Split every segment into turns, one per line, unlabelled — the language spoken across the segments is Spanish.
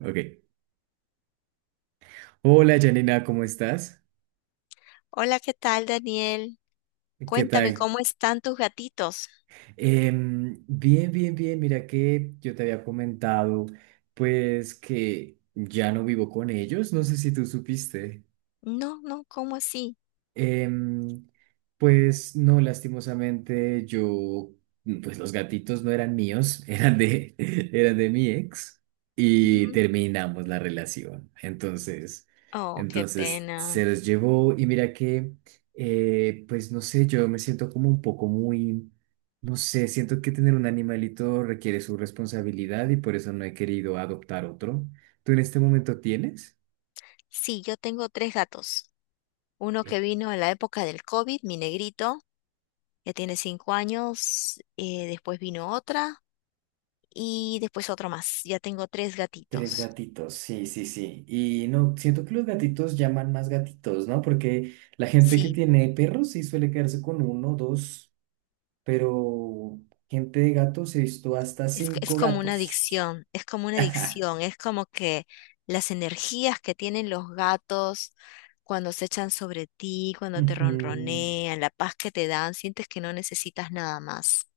Ok. Hola Janina, ¿cómo estás?
Hola, ¿qué tal, Daniel?
¿Qué
Cuéntame,
tal?
¿cómo están tus gatitos?
Bien, bien, bien. Mira que yo te había comentado, pues que ya no vivo con ellos. No sé si tú supiste.
No, no, ¿cómo así?
Em, pues no, lastimosamente yo, pues los gatitos no eran míos, eran de mi ex y
Ujú.
terminamos la relación. Entonces,
Oh, qué
entonces se
pena.
los llevó. Y mira que, pues no sé, yo me siento como un poco muy, no sé. Siento que tener un animalito requiere su responsabilidad y por eso no he querido adoptar otro. ¿Tú en este momento tienes?
Sí, yo tengo tres gatos. Uno que vino en la época del COVID, mi negrito, ya tiene cinco años. Después vino otra y después otro más. Ya tengo tres
Tres
gatitos.
gatitos, sí, sí, sí. Y no, siento que los gatitos llaman más gatitos, ¿no? Porque la gente que
Sí.
tiene perros sí suele quedarse con uno, dos, pero gente de gatos he visto hasta
Es
cinco
como una
gatos.
adicción, es como una adicción, es como que las energías que tienen los gatos cuando se echan sobre ti, cuando te
Ujú.
ronronean, la paz que te dan, sientes que no necesitas nada más.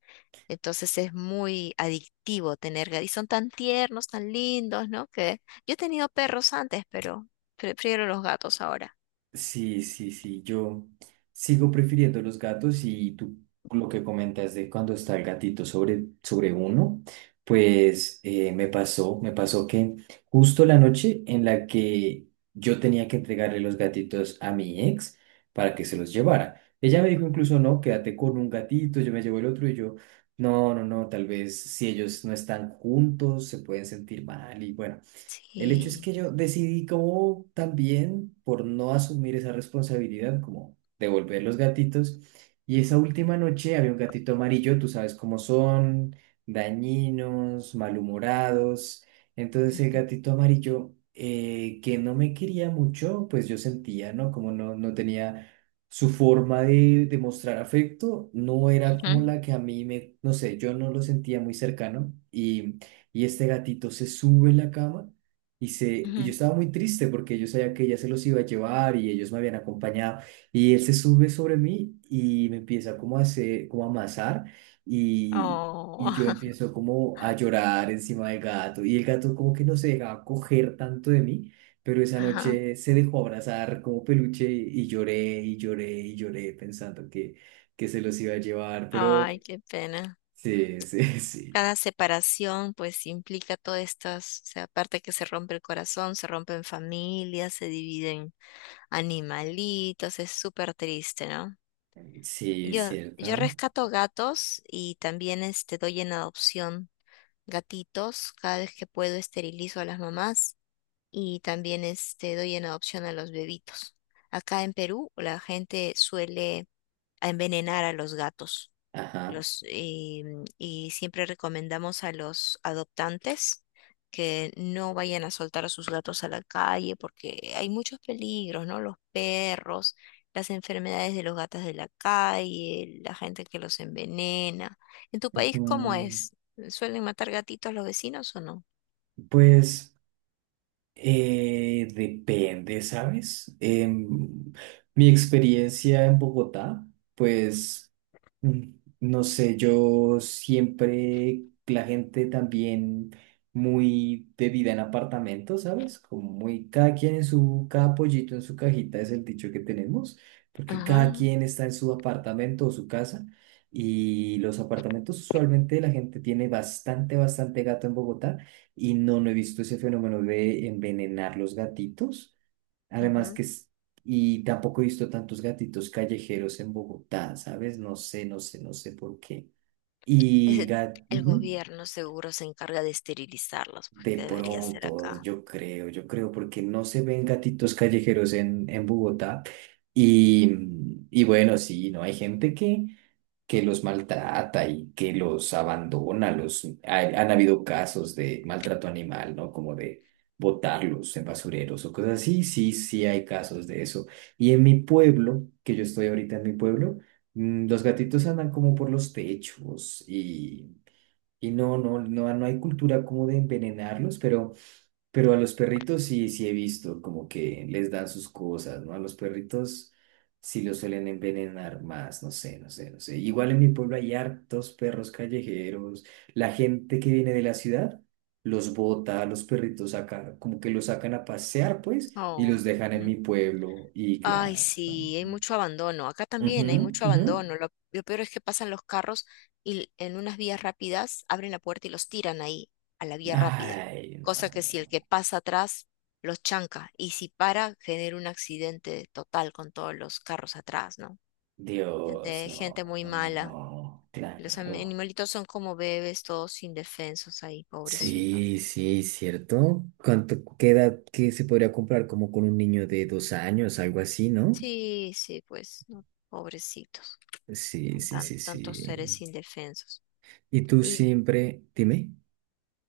Entonces es muy adictivo tener gatos. Y son tan tiernos, tan lindos, ¿no? Que yo he tenido perros antes, pero prefiero los gatos ahora.
Sí, sí, sí, yo sigo prefiriendo los gatos. Y tú lo que comentas de cuando está el gatito sobre uno, pues me pasó que justo la noche en la que yo tenía que entregarle los gatitos a mi ex para que se los llevara, ella me dijo, incluso, no, quédate con un gatito, yo me llevo el otro. Y yo, no, no, no, tal vez si ellos no están juntos se pueden sentir mal. Y bueno, el hecho es
Sí.
que yo decidí, como también por no asumir esa responsabilidad, como devolver los gatitos. Y esa última noche había un gatito amarillo. Tú sabes cómo son, dañinos, malhumorados. Entonces el
Ujú,
gatito amarillo, que no me quería mucho, pues yo sentía, ¿no? Como no, no tenía su de mostrar afecto. No era como
ujú,
la que a mí me, no sé, yo no lo sentía muy cercano. Y este gatito se sube en la cama. Y, se, y yo
ujú.
estaba muy triste porque yo sabía que ella se los iba a llevar y ellos me habían acompañado. Y él se sube sobre mí y me empieza como a hacer, como a amasar. Y, y yo
Oh.
empiezo como a llorar encima del gato. Y el gato como que no se dejaba coger tanto de mí, pero esa
Ajá.
noche se dejó abrazar como peluche. Y lloré y lloré y lloré pensando que se los iba a llevar.
Ay,
Pero
qué pena.
sí, sí, sí.
Cada separación pues implica todas estas, o sea, aparte que se rompe el corazón, se rompen familias, se dividen animalitos, es súper triste, ¿no?
Sí,
Yo
cierto.
rescato gatos y también este, doy en adopción gatitos, cada vez que puedo esterilizo a las mamás y también este, doy en adopción a los bebitos. Acá en Perú la gente suele a envenenar a los gatos.
Ajá.
Los, y, y siempre recomendamos a los adoptantes que no vayan a soltar a sus gatos a la calle porque hay muchos peligros, ¿no? Los perros, las enfermedades de los gatos de la calle, la gente que los envenena. ¿En tu país cómo
Ujú.
es? ¿Suelen matar gatitos los vecinos o no?
Pues... depende, ¿sabes? Mi experiencia en Bogotá, pues... Mm, no sé, yo siempre, la gente también muy de vida en apartamento, ¿sabes? Como muy, cada quien en su, cada pollito en su cajita es el dicho que tenemos, porque
Ajá,
cada quien está en su apartamento o su casa, y los apartamentos, usualmente la gente tiene bastante, bastante gato en Bogotá, y no, no he visto ese fenómeno de envenenar los gatitos. Además
ujú.
que es, y tampoco he visto tantos gatitos callejeros en Bogotá, ¿sabes? No sé, no sé, no sé por qué. Y
Ese-
gat-
el
ujú,
gobierno seguro se encarga de esterilizarlos, pues
de
que debería ser
pronto,
acá.
yo creo, porque no se ven gatitos callejeros en Bogotá. Y, y bueno, sí, ¿no? Hay gente que los maltrata y que los abandona. Los, hay- han habido casos de maltrato animal, ¿no? Como de botarlos en basureros o cosas así. Sí, sí hay casos de eso. Y en mi pueblo, que yo estoy ahorita en mi pueblo, mm, los gatitos andan como por los techos. Y, y no, no, no, no hay cultura como de envenenarlos, pero... Pero a los perritos sí, sí he visto como que les dan sus cosas, ¿no? A los perritos sí los suelen envenenar más, no sé, no sé, no sé. Igual en mi pueblo hay hartos perros callejeros. La gente que viene de la ciudad los bota. A los perritos sacan, como que los sacan a pasear, pues, y
Oh.
los dejan en mi pueblo. Y
Ay,
claro.
sí, hay mucho abandono. Acá
Ujú,
también hay mucho
ujú.
abandono. Lo peor es que pasan los carros en unas vías rápidas abren la puerta y los tiran ahí, a la vía rápida.
Ay,
Cosa que si el
no.
que pasa atrás los chanca y si para, genera un accidente total con todos los carros atrás, ¿no?
Dios,
Gente, gente
no,
muy
no, no,
mala.
no.
Los
Claro.
animalitos son como bebés, todos indefensos ahí, pobrecitos.
Sí, sí, cierto. ¿Cuánto, qué edad? Que se podría comprar como con un niño de dos años, algo así, ¿no?
Sí, sí, pues, no, pobrecitos.
Sí,
Son
sí, sí,
tantos seres
sí.
indefensos.
Y tú siempre, dime,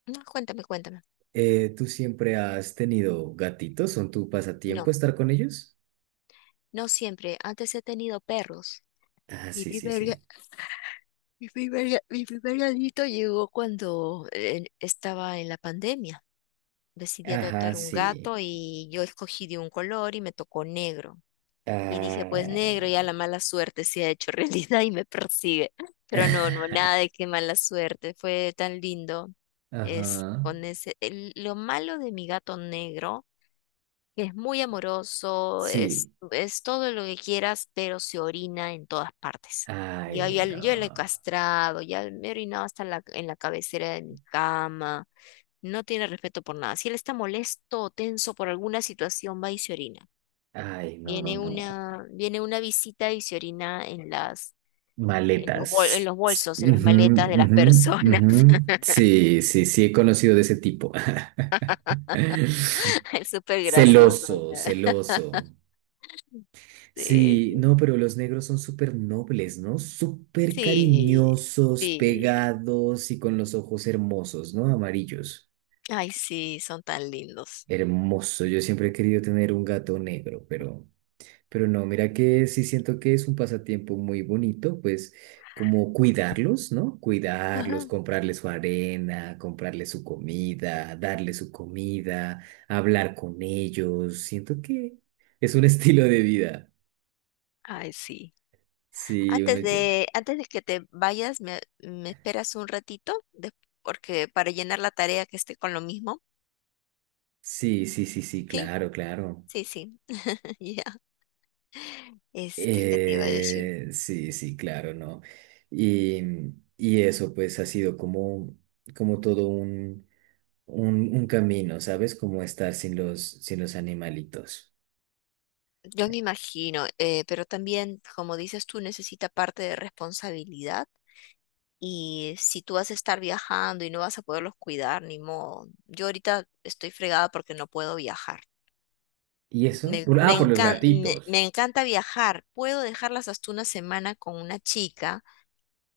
No, cuéntame, cuéntame.
¿tú siempre has tenido gatitos? ¿Son tu
No,
pasatiempo estar con ellos?
no siempre. Antes he tenido perros.
Ah,
Mi
sí, sí,
primer, ga-
sí.
mi primer gatito llegó cuando estaba en la pandemia. Decidí
Ajá,
adoptar un
sí.
gato y yo escogí de un color y me tocó negro. Y dije, pues negro,
Ah.
ya la mala suerte se ha hecho realidad y me persigue. Pero no, no, nada de qué mala suerte. Fue tan lindo. Es
Ajá.
con ese, el- Lo malo de mi gato negro. Es muy amoroso, es,
Sí.
es todo lo que quieras, pero se orina en todas partes. Yo
Ay,
ya, yo lo he
no.
castrado, ya me he orinado hasta en la cabecera de mi cama. No tiene respeto por nada. Si él está molesto o tenso por alguna situación, va y se orina.
Ay, no, no,
Viene
no.
una, viene una visita y se orina en las, en
Maletas.
los bolsos, en las
Ujú,
maletas de las
ujú,
personas.
ujú. Sí, sí, sí, he conocido de ese tipo.
Es súper gracioso.
Celoso,
¿Verdad?
celoso.
Sí,
Sí, no, pero los negros son súper nobles, ¿no? Súper
sí,
cariñosos,
sí.
pegados y con los ojos hermosos, ¿no? Amarillos.
Ay, sí, son tan lindos.
Hermoso. Yo siempre he querido tener un gato negro, pero... Pero no, mira que sí siento que es un pasatiempo muy bonito. Pues como cuidarlos, ¿no? Cuidarlos,
Ajá.
comprarles su arena, comprarles su comida, darles su comida, hablar con ellos. Siento que es un estilo de vida.
Ay, sí.
Sí, uno
Antes
ya.
de, antes de que te vayas, me esperas un ratito, de- porque para llenar la tarea que esté con lo mismo.
Sí, sí, sí, sí,
Sí,
claro, claro.
sí, sí. Ya. Este, ¿qué te iba a decir?
Sí, sí, claro, ¿no? Y, y eso pues ha sido como, como todo un camino, ¿sabes? Como estar sin los, sin los animalitos.
Yo me imagino, pero también, como dices tú, necesita parte de responsabilidad. Y si tú vas a estar viajando y no vas a poderlos cuidar, ni modo. Yo ahorita estoy fregada porque no puedo viajar.
¿Y eso?
Me,
Por- ah,
me
por los
encan- me-
gatitos.
me encanta viajar. Puedo dejarlas hasta una semana con una chica.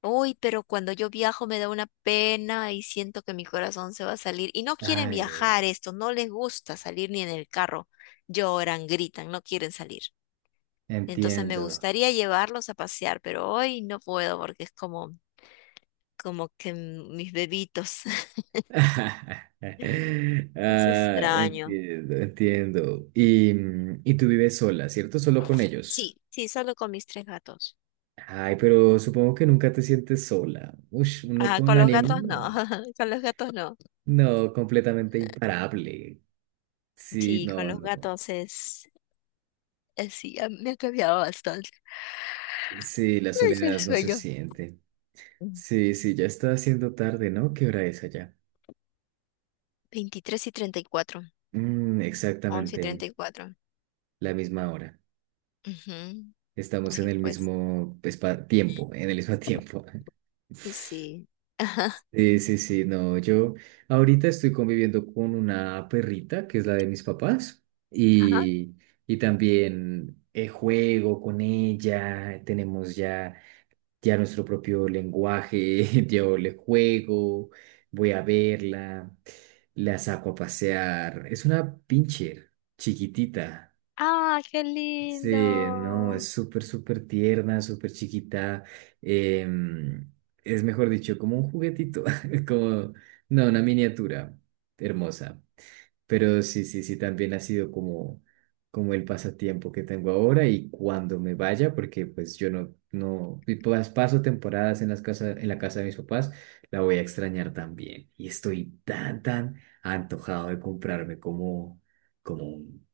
Uy, pero cuando yo viajo me da una pena y siento que mi corazón se va a salir. Y no quieren
Ay,
viajar estos, no les gusta salir ni en el carro. Lloran, gritan, no quieren salir. Entonces me
entiendo.
gustaría llevarlos a pasear, pero hoy no puedo porque es como que mis bebitos. Los
Ah,
extraño.
entiendo, entiendo. Y, mm, y tú vives sola, ¿cierto? Solo con ellos.
Sí, sí, solo con mis tres gatos.
Ay, pero supongo que nunca te sientes sola. Ush, uno
Ah,
con
con los gatos no,
ánimo.
con los gatos no.
No, completamente imparable. Sí,
Sí, con
no,
los
no.
gatos es, sí, me ha cambiado bastante.
Sí, la
Ay, ya el
soledad no se
sueño.
siente.
Mm.
Sí, sí, ya está haciendo tarde, ¿no? ¿Qué hora es allá?
23 y treinta y cuatro.
Mm,
once
exactamente
y 34.
la misma hora.
Ujú.
Estamos en
Sí,
el
pues,
mismo espa- tiempo, en el mismo tiempo.
y sí.
Sí, sí, sí, no, yo ahorita estoy conviviendo con una perrita que es la de mis papás.
Ajá.
Y, y también juego con ella. Tenemos ya ya nuestro propio lenguaje. Yo le juego, voy a verla, la saco a pasear. Es una pincher chiquitita.
Ah, qué
Sí, no, es
lindo.
súper, súper tierna, súper chiquita. em, es mejor dicho, como un juguetito, como, no, una miniatura hermosa. Pero sí, sí, sí, también ha sido como, como el pasatiempo que tengo ahora. Y cuando me vaya, porque pues yo no, no, y pas- paso temporadas en las casas, en la casa de mis papás, la voy a extrañar también. Y estoy tan, tan antojado de comprarme como, como un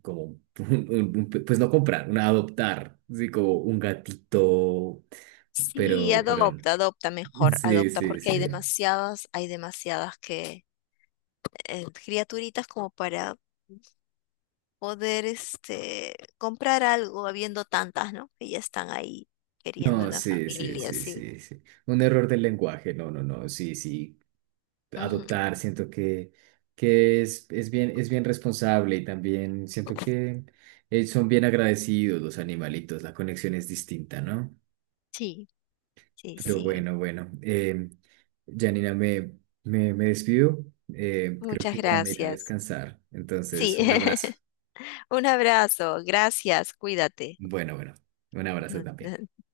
como, pues no comprar, una adoptar, sí, como un gatito,
Sí,
pero, no.
adopta, adopta mejor,
Sí,
adopta
sí,
porque
sí.
hay demasiadas que criaturitas como para poder este comprar algo, habiendo tantas, ¿no? Que ya están ahí queriendo
No,
una
sí, sí,
familia,
sí,
sí.
sí, sí. Un error del lenguaje, no, no, no, sí, sí.
Ujú.
Adoptar, siento que es bien responsable. Y también siento que son bien agradecidos los animalitos. La conexión es distinta, ¿no?
Sí, sí,
Pero
sí.
bueno, bueno. Janina, me despido. Creo
Muchas
que ya me iré a
gracias.
descansar. Entonces,
Sí.
un abrazo.
Un abrazo. Gracias. Cuídate.
Bueno, bueno. Un abrazo también.